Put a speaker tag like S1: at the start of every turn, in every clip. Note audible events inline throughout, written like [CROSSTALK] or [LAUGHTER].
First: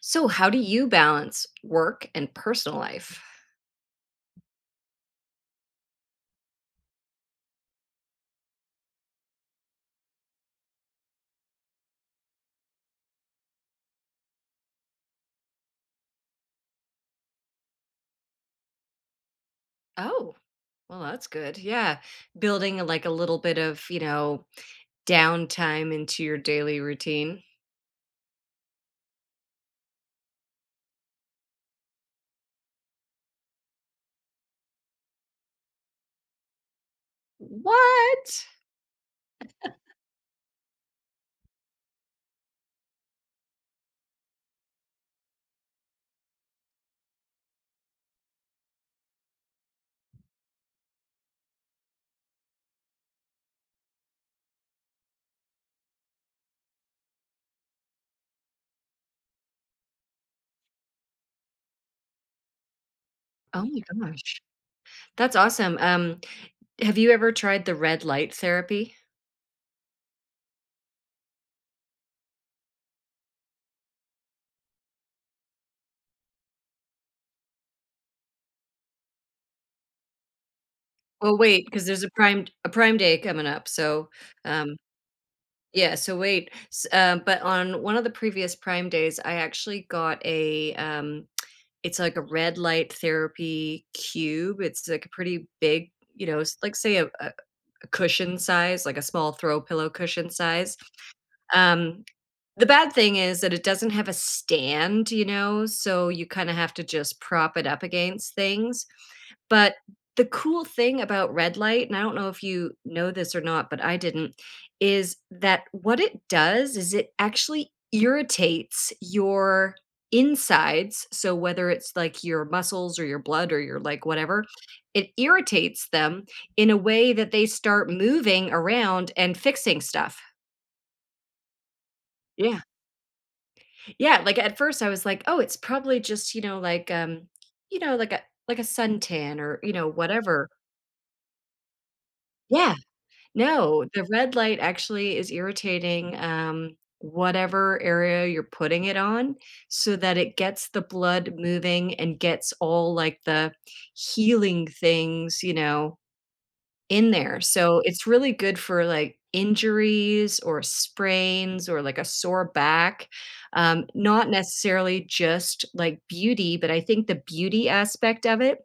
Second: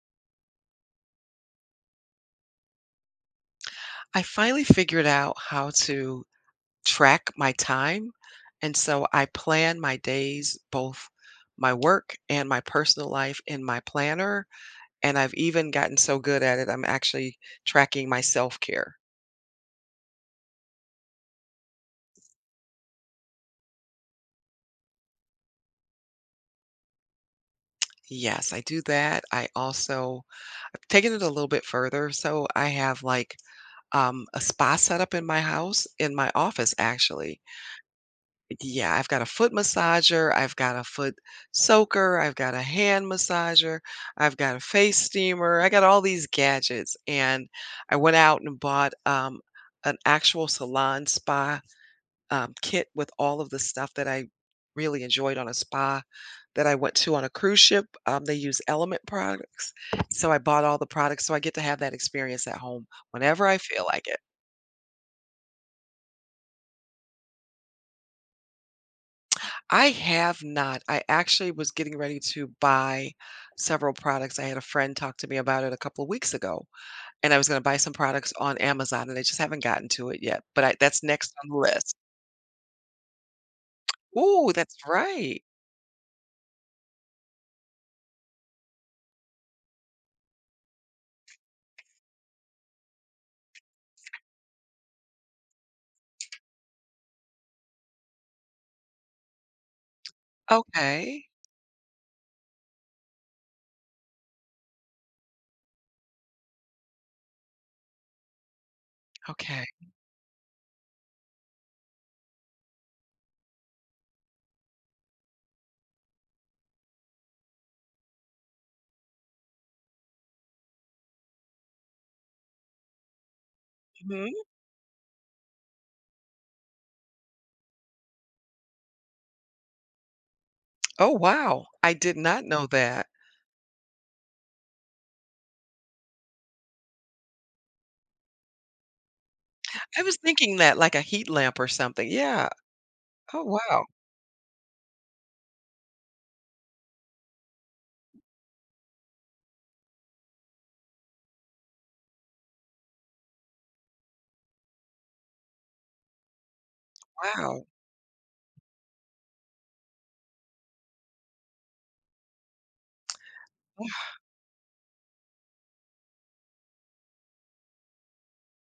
S1: So, how do you balance work and personal life?
S2: I finally figured out how to track my time, and so I plan my days, both my work and my personal life in my planner, and I've even gotten so good at it, I'm actually tracking my self-care.
S1: Oh, well, that's good. Yeah. Building like a little bit of downtime into your daily routine.
S2: Yes, I do that. I also I've taken it a little bit further, so I have, like, a spa set up in my house in my office, actually.
S1: What?
S2: Yeah, I've got a foot massager, I've got a foot soaker, I've got a hand massager, I've got a face steamer, I got all these gadgets, and I went out and bought, an actual salon spa, kit with all of the stuff that I really enjoyed on a spa that I went to on a cruise ship. They use Element products, so I bought all the products, so I get to have that experience at home whenever I
S1: Oh
S2: feel like
S1: my
S2: it.
S1: gosh. That's awesome. Have you ever tried the red light therapy?
S2: I have not. I actually was getting ready to buy several products. I had a friend talk to me about it a couple of weeks ago, and I was going to buy some products on Amazon, and I just haven't gotten to it yet. That's next
S1: Well,
S2: on the
S1: wait, because
S2: list.
S1: there's a Prime Day coming up. So,
S2: Ooh,
S1: um,
S2: that's right.
S1: yeah. So wait. But on one of the previous Prime Days, I actually got a. It's like a red light therapy cube. It's like a pretty big, like say a cushion size, like a small throw pillow cushion size.
S2: Okay.
S1: Um, The bad thing is that it doesn't have a stand, so you kinda have to just prop it up against things,
S2: Okay.
S1: but the cool thing about red light, and I don't know if you know this or not, but I didn't, is that what it does is it actually irritates your insides, so whether it's, like, your muscles or your blood or your, like,
S2: Hmm.
S1: whatever, it irritates them in a way that they start moving around and fixing stuff.
S2: Oh, wow. I did not
S1: Yeah.
S2: know that.
S1: Yeah, like, at first, I was like, "Oh, it's probably justyou know, like a like a suntan or,
S2: I was
S1: whatever."
S2: thinking that like a heat lamp or something. Yeah.
S1: Yeah.
S2: Oh,
S1: No,
S2: wow.
S1: the red light actually is irritating, whatever area you're putting it on so that it gets the blood moving and gets all, like, the healing things, in there.
S2: Wow.
S1: So it's really good for like injuries or sprains or like a sore back. Not necessarily just like beauty, but I think the beauty aspect of it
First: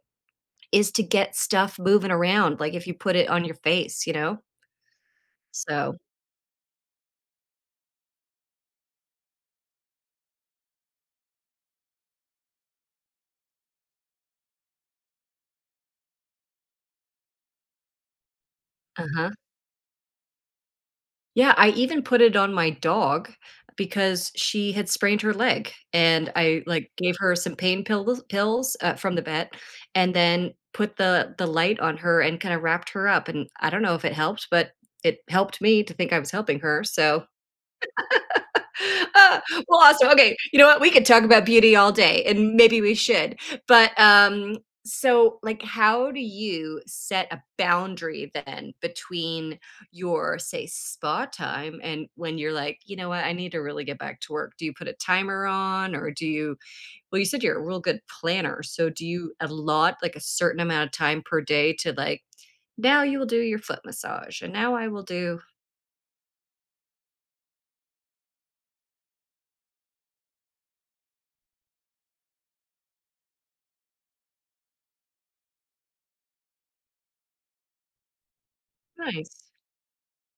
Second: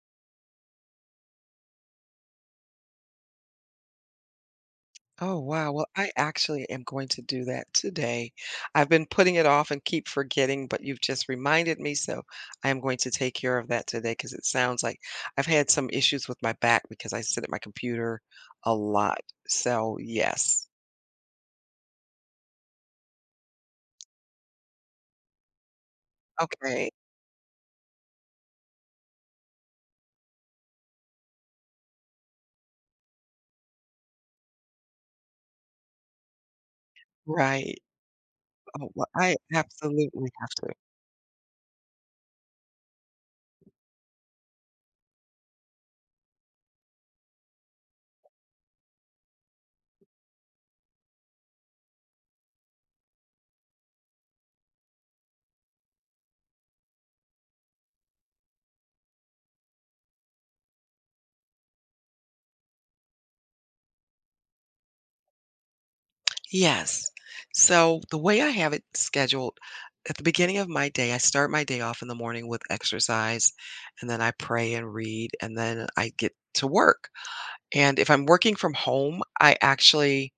S1: is to get stuff moving around, like if you put it on your face, you know?
S2: Oh, wow. Well,
S1: So.
S2: I actually am going to do that today. I've been putting it off and keep forgetting, but you've just reminded me. So I am going to take care of that today because it sounds like I've had some issues with my back because I sit at my computer a lot.
S1: Uh-huh.
S2: So, yes.
S1: Yeah, I even put it on my dog because she had sprained her leg, and I, like,
S2: Okay.
S1: gave her some pain pills, from the vet, and then put the light on her and kinda wrapped her up, and I don't know if it helped, but it helped me to think I was helping her, so
S2: Right. Oh, well, I
S1: uh, well, awesome.
S2: absolutely
S1: Okay,
S2: have
S1: you know
S2: to.
S1: what? We could talk about beauty all day, and maybe we should. But so, like, how do you set a boundary then between your, say, spa time and when you're like, you know what, I need to really get back to work? Do you put a timer on, or do you? Well, you said you're a real good planner, so do you allot like a certain amount of time per day to like? Now you will do your foot massage, and now I will do.
S2: Yes. So the way I have it scheduled, at the beginning of my day, I start my day off in the morning with exercise, and then I pray and read, and then I get to work. And if I'm working from home,
S1: Nice.
S2: I actually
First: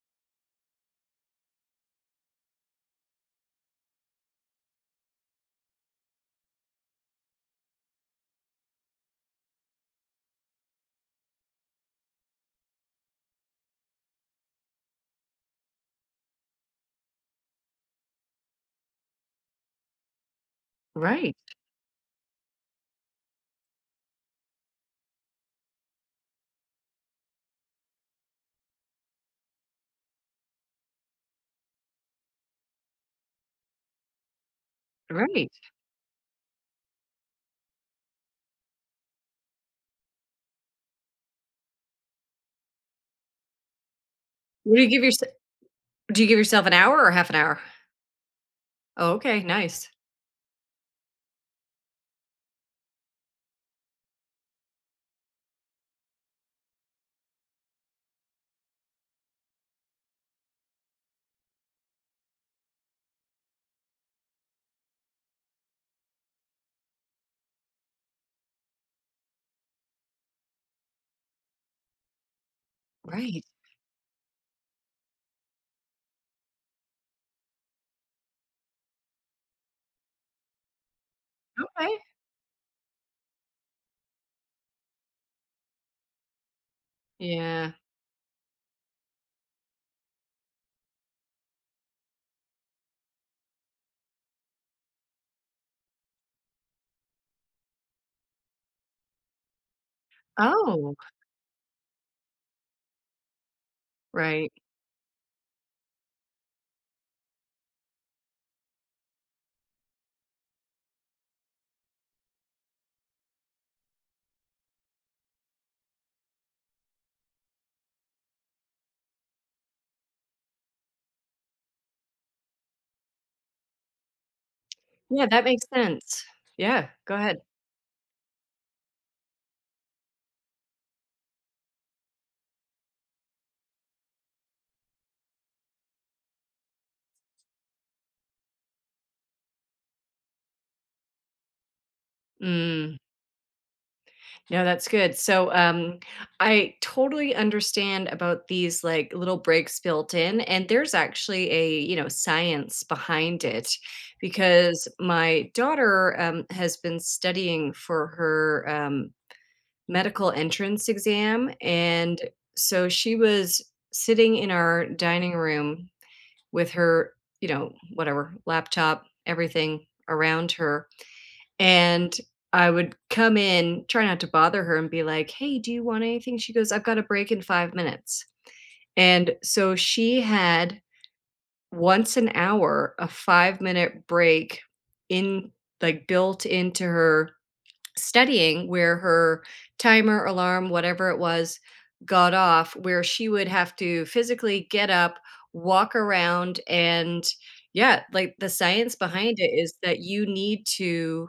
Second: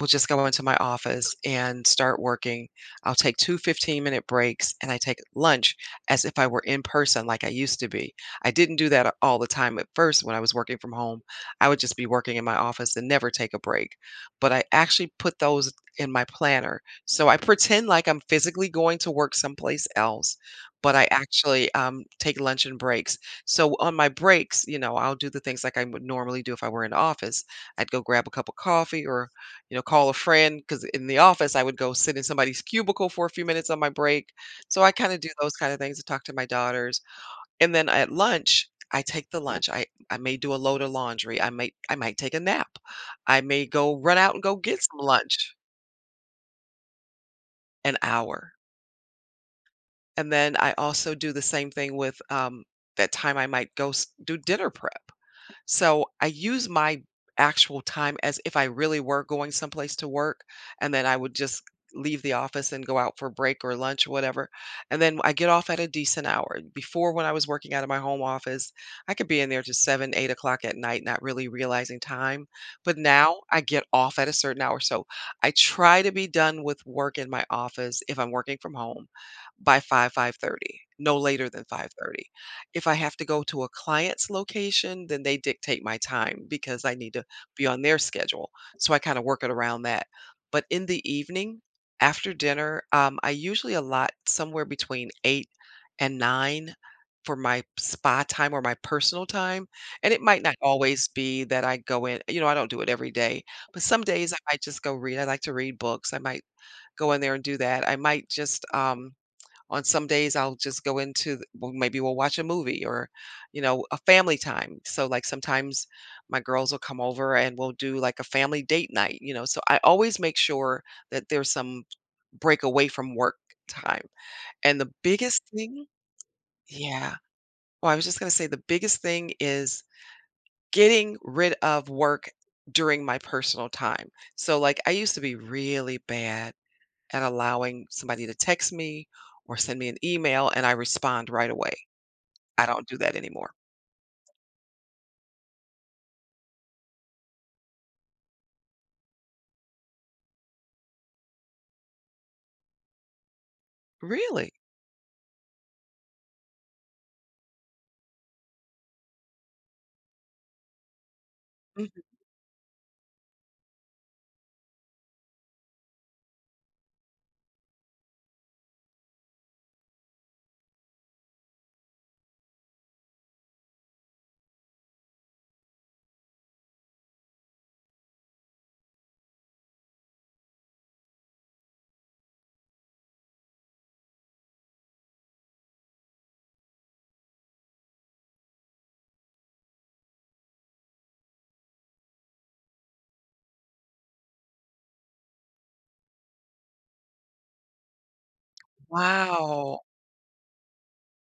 S2: will just go into my office and start working. I'll take two 15-minute breaks and I take lunch as if I were in person like I used to be. I didn't do that all the time at first when I was working from home. I would just be working in my office and never take a break. But I actually put those in my planner. So I pretend like I'm physically going to work someplace else, but I
S1: Right,
S2: actually take lunch and breaks, so on my breaks, you know, I'll do the things like I would normally do if I were in the office. I'd go grab a cup of coffee or, you know, call a friend because in the office I would go sit in somebody's cubicle for a few minutes on my break. So I kind of do
S1: right.
S2: those kind of things, to talk to my daughters. And then at lunch, I take the lunch. I may do a load of laundry. I might take a nap. I may go run out and go
S1: What
S2: get
S1: do you
S2: some
S1: give your
S2: lunch.
S1: Do you give yourself an hour or half an hour?
S2: An hour.
S1: Oh, okay, nice.
S2: And then I also do the same thing with, that time I might do dinner prep. So I use my actual time as if I really were going someplace to work, and then I would just leave the office and go out for break or lunch or whatever. And then I get off at a decent hour. Before, when I was working out of my home office, I could be in there to seven, 8 o'clock at night, not really realizing time. But now
S1: Right.
S2: I get off at a certain hour. So I try to be done with work in my office if I'm working from home by 5, 5:30, no later than
S1: Okay.
S2: 5:30. If I have to go to a client's location, then they dictate my time because I need to be
S1: Yeah.
S2: on their schedule. So I kind of work it around that. But in the evening, after dinner, I usually allot somewhere between eight and nine for my spa time or my personal time. And it might not
S1: Oh,
S2: always be that I go in, you know, I don't do it every day, but some days I
S1: right.
S2: might just go read. I like to read books. I might go in there and do that. I might just, on some days, I'll just well, maybe we'll watch a movie or, you know, a family time. So like sometimes my girls will come over and we'll do like a family date night, you know. So I always make sure that there's some break away from work time. And the
S1: Yeah,
S2: biggest
S1: that makes
S2: thing,
S1: sense. Yeah, go
S2: yeah.
S1: ahead.
S2: Well, I was just going to say the biggest thing is getting rid of work during my personal time. So like I used to be really bad at allowing somebody to text me or send me an email and I respond right away. I don't
S1: Mm,
S2: do that anymore.
S1: no, that's good. So, I totally understand about these like little breaks built in, and there's actually a science behind it
S2: Really?
S1: because my daughter has been studying for her medical entrance exam.
S2: Mhm.
S1: And so she was sitting in our dining room with her, whatever, laptop, everything around her. And I would come in, try not to bother her, and be like, hey, do you want anything? She goes, I've got a break in 5 minutes. And so she had once an hour a 5-minute break in like built into her studying where her timer, alarm, whatever it was, got off, where she would have to physically get up, walk around, and yeah, like the science behind it is
S2: Wow.
S1: that you need to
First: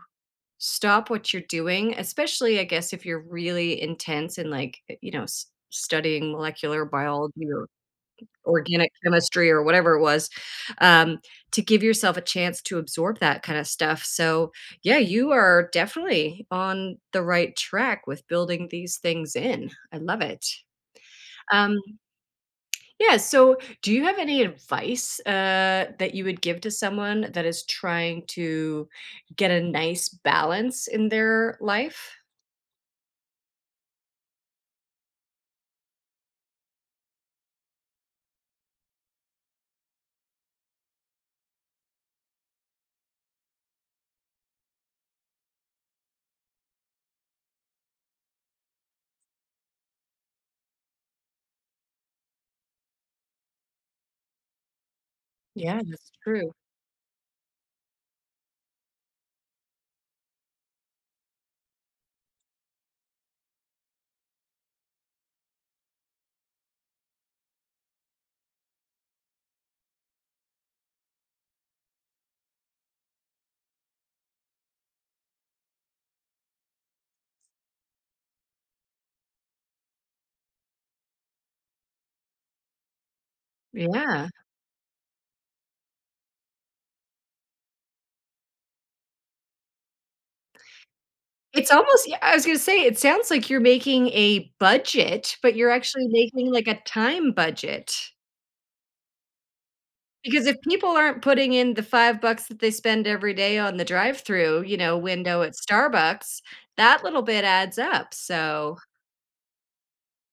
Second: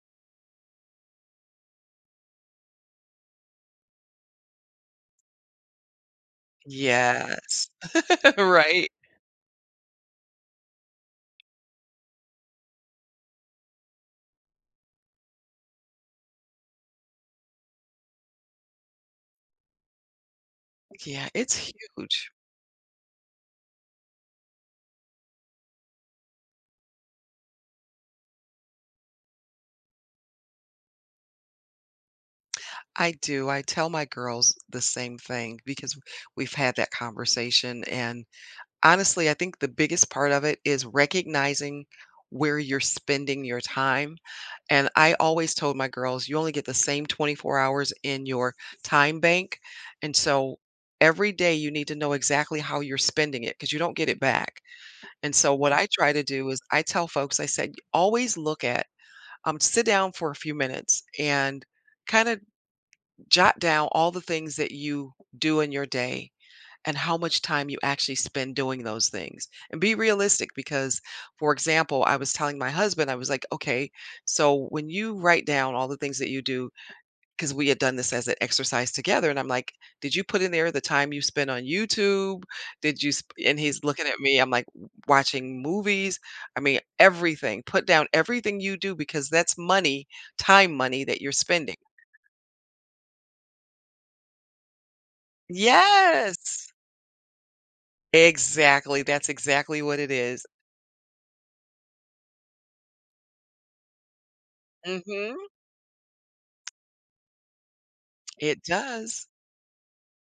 S1: stop what you're doing, especially, I guess, if you're really intense in like, studying molecular biology
S2: Yes. [LAUGHS] Right.
S1: organic chemistry or whatever it was, um, to give yourself a chance to absorb that kinda stuff, so, yeah, you are definitely on the right track with building these things in. I love it.
S2: Yeah, it's
S1: Um,
S2: huge.
S1: yeah, so do you have any advice, that you would give to someone that is trying to get a nice balance in their life?
S2: I do. I tell my girls the same thing because we've had that conversation. And honestly, I think the biggest part of it is recognizing where you're spending your time. And I always told my girls, "You only get the same 24 hours in your time bank, and so every day you need to know exactly how you're spending it 'cause you are spending it because you do not get it back." And so what
S1: Yeah,
S2: I
S1: that's
S2: try to do
S1: true.
S2: is I tell folks, I said, "Always look at, sit down for a few minutes and kinda jot down all the things that you do in your day and how much time you actually spend doing those things. And be realistic because, for example, I was telling my husband, I was like, okay, so when you write down all the things that you do, because we had done this as an exercise together, and I'm like, did you put in there the time you spend on YouTube? And he's looking at
S1: Yeah.
S2: me, I'm like, watching movies. I mean, everything. Put down everything you do because that's money, time money that you're
S1: It's
S2: spending.
S1: almost yeah, I was gonna say, it sounds like you're making a budget, but you're actually making, like,
S2: Yes.
S1: a time budget.
S2: Exactly. That's exactly what it is.
S1: Because if people aren't putting in the 5 bucks that they spend every day on the drive-through,
S2: Mm-hmm.
S1: window at Starbucks, that little bit adds up,
S2: It
S1: so
S2: does.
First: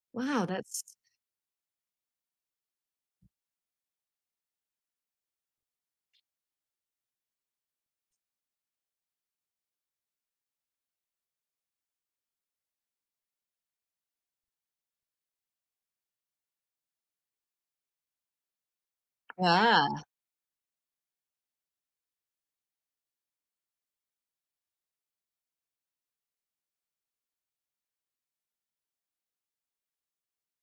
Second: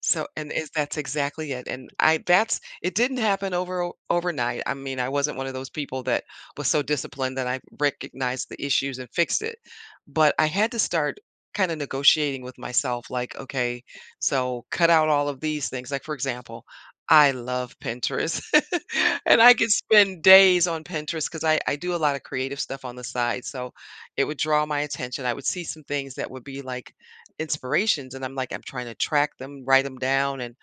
S2: So
S1: wow,
S2: and is
S1: that's
S2: that's exactly it, and I that's it didn't happen overnight. I mean, I wasn't one of those people that was so disciplined that I recognized the issues and fixed it. But I had to start kind of negotiating with myself like, okay, so cut out all of these things. Like for example, I love Pinterest. [LAUGHS] And I could
S1: ah.
S2: spend days on Pinterest because I do a lot of creative stuff on the side. So it would draw my attention. I would see some things that would be like inspirations and I'm like, I'm trying to track them, write them down, and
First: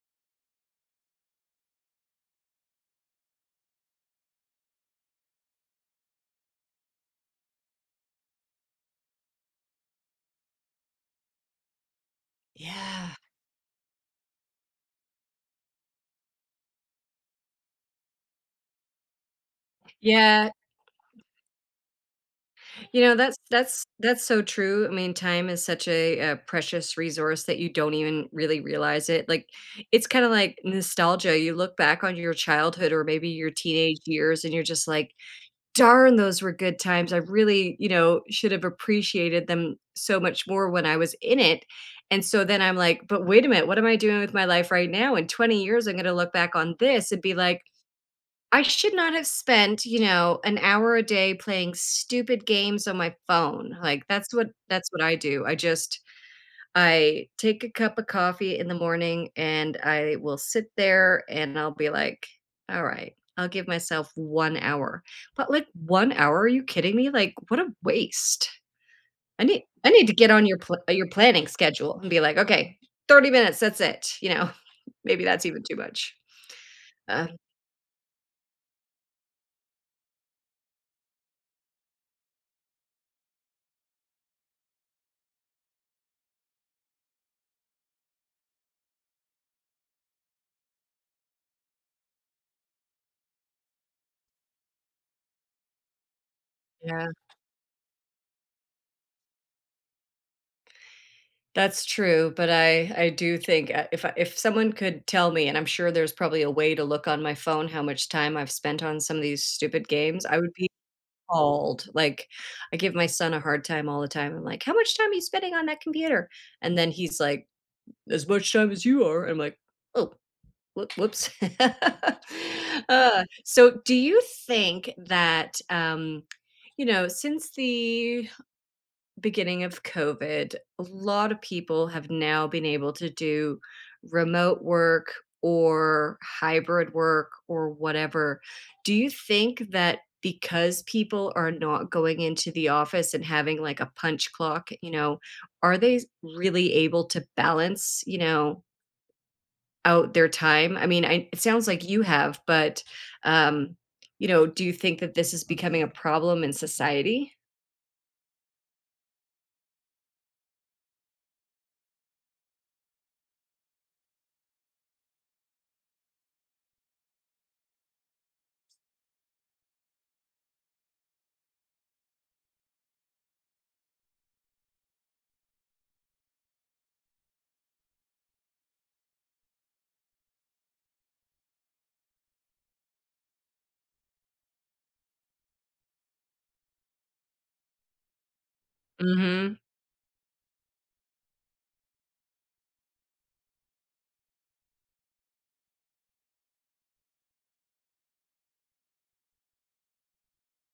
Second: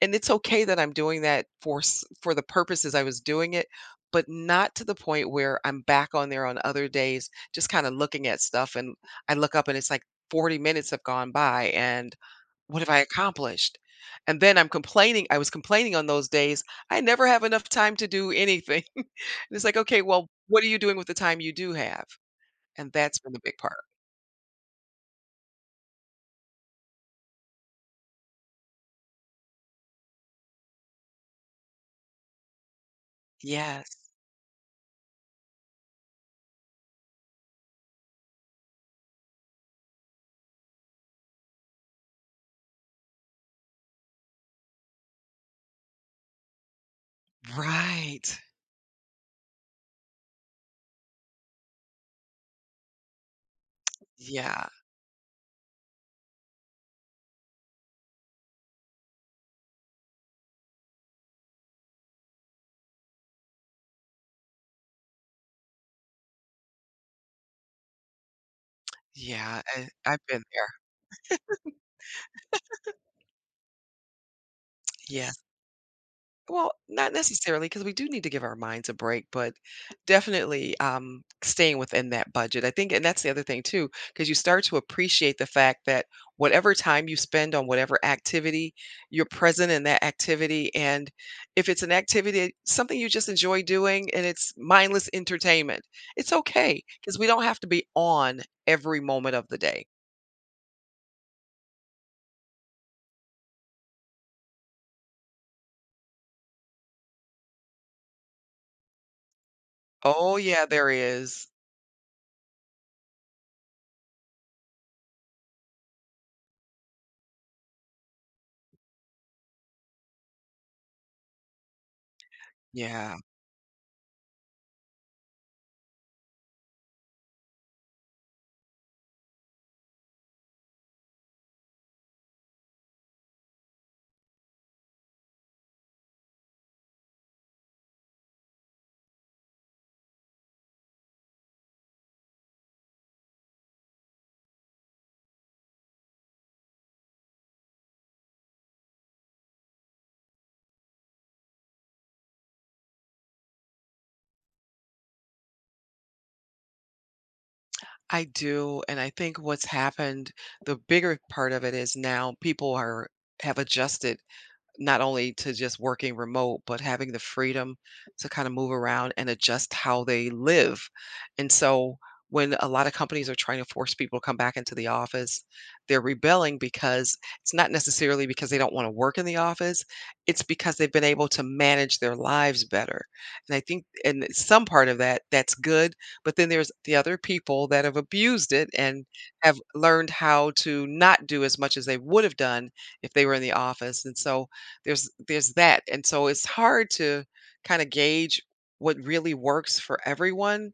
S2: and it's okay that I'm doing that for for the purposes I was doing it, but not to the point where I'm back on there on other days just kind of looking at stuff. And I look up and it's like 40 minutes have gone by, and what have I
S1: Yeah.
S2: accomplished? And then I'm complaining. I was complaining on those days. I never have enough time to do anything. [LAUGHS] And it's like, okay, well,
S1: Yeah.
S2: what are you doing with the time you do have? And
S1: You know,
S2: that's been
S1: that's
S2: the big part.
S1: that's that's so true. I mean, time is such a precious resource that you don't even really realize it. Like, it's kind of like nostalgia. You look back on your childhood or maybe your
S2: Yes.
S1: teenage years, and you're just like, "Darn, those were good times. I really, should have appreciated them so much more when I was in it." And so then I'm like, "But wait a minute, what am I doing with my life right now? In 20 years, I'm going to look back on this and be like."
S2: Right.
S1: I should not have spent, an hour a day playing stupid games on my phone. Like that's what
S2: Yeah.
S1: that's what I do. I take a cup of coffee in the morning and I will sit there and I'll be like, all right, I'll give myself 1 hour. But like 1 hour, are you kidding me? Like what a waste. I
S2: Yeah,
S1: need
S2: I
S1: I need to
S2: I've
S1: get
S2: been
S1: on your
S2: there.
S1: pl- uh, your planning schedule and be like, okay, 30 minutes, that's it. [LAUGHS] Maybe
S2: Yes.
S1: that's even too much.
S2: Well, not
S1: Uh,
S2: necessarily because we do need to give our minds a break, but definitely, staying within that budget. I think and that's the other thing too, because you start to appreciate the fact that whatever time you spend on whatever activity, you're present in that activity, and if it's an activity something you just enjoy doing and it's mindless entertainment, it's okay
S1: yeah.
S2: because we don't have to be on every moment of the day.
S1: That's true, but I do think, if I if someone could tell me, and I'm sure there's probably a way to look on my phone how much time I've spent on some of these stupid games, I
S2: Oh,
S1: would
S2: yeah,
S1: be
S2: there is.
S1: appalled. Like, I give my son a hard time all the time. I'm like, "How much time are you spending on that computer?" And then he's like, "As much time as you are." I'm like, "Oh, whoop whoops." [LAUGHS]
S2: Yeah.
S1: So do you think that, since the beginning of COVID, a lot of people have now been able to do remote work or hybrid work or whatever. Do you think that because people are not going into the office and having like a punch clock, are they really able to balance, out their time? I mean, it sounds like you have, but, um, do you think that this is becoming a problem in society?
S2: I do, and I think what's happened, the bigger part of it is now people are have adjusted not only to just working remote, but having the freedom to kind of move around and adjust how they live. And so when a lot of companies are trying to force people to come back into the office, they're rebelling because it's not necessarily because they don't want to work in the office. It's because they've been able to manage their lives better. And I think and some part of that that's good, but then there's the other people that have abused it and
S1: Mm-hmm.
S2: have learned how to not do as much as they would have done if they were in the office. And so there's that, and so it's hard to kinda gauge what really works for everyone,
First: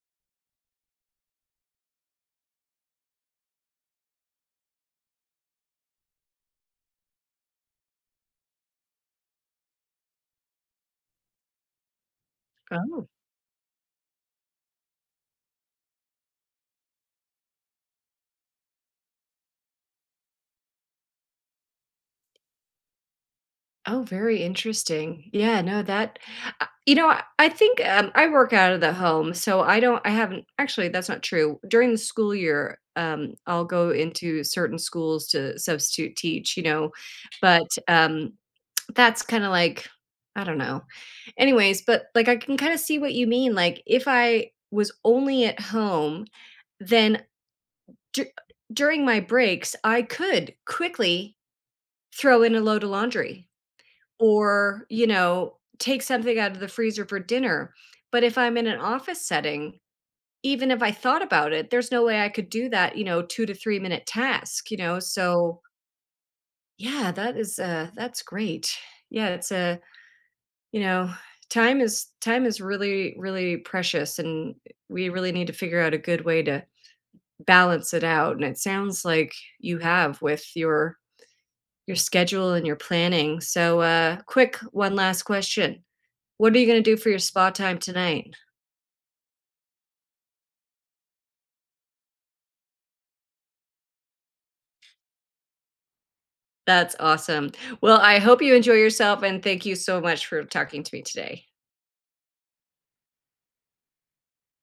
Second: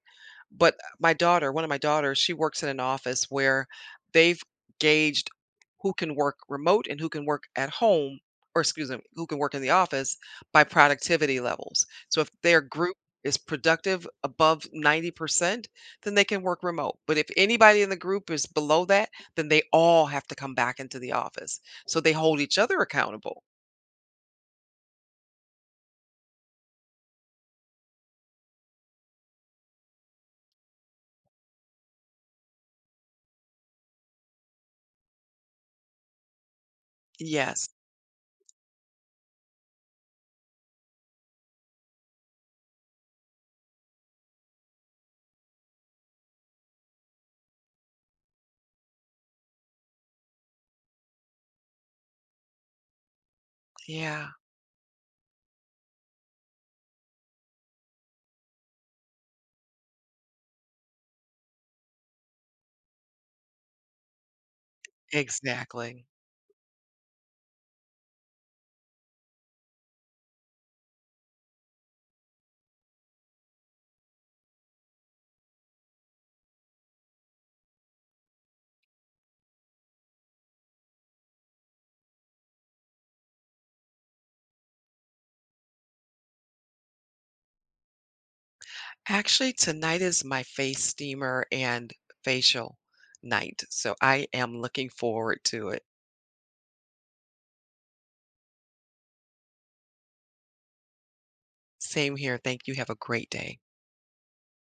S2: but my daughter one of my daughters, she works in an office where they've gauged who can work remote and who can work at home, or excuse me, who can work in the office by productivity levels. So if their group is productive above 90%, then they can work remote, but if anybody in the group is below that, then they all have to come back into the office. So they hold each other accountable.
S1: Oh, very interesting. Yeah, no, that I think I work out of the home, so I don't. I haven't actually. That's not true. During the school year, I'll go into certain schools to substitute teach. You know, but
S2: Yes.
S1: um, that's kind of like I don't know. Anyways, but like I can kind of see what you mean. Like if I was only at home, then dur- during my breaks, I could quickly throw in a load of laundry
S2: Yeah,
S1: or, take something out of the freezer for dinner. But if I'm in an office setting, even if I thought about it, there's no way I could do that, you know, 2 to 3 minute task, you know? So,
S2: exactly.
S1: yeah, that's great. Yeah, it's a you know, time is really, really precious, and we really need to figure out a good way to balance it out, and it sounds like you have with your schedule and your planning. So, quick, one last question. What are you gonna do for your spa time tonight?
S2: Actually, tonight is my face steamer and facial night, so I am looking forward to it.
S1: That's awesome. Well, I hope you enjoy yourself, and thank you so much for talking to me today.
S2: Same here. Thank you. Have a great day.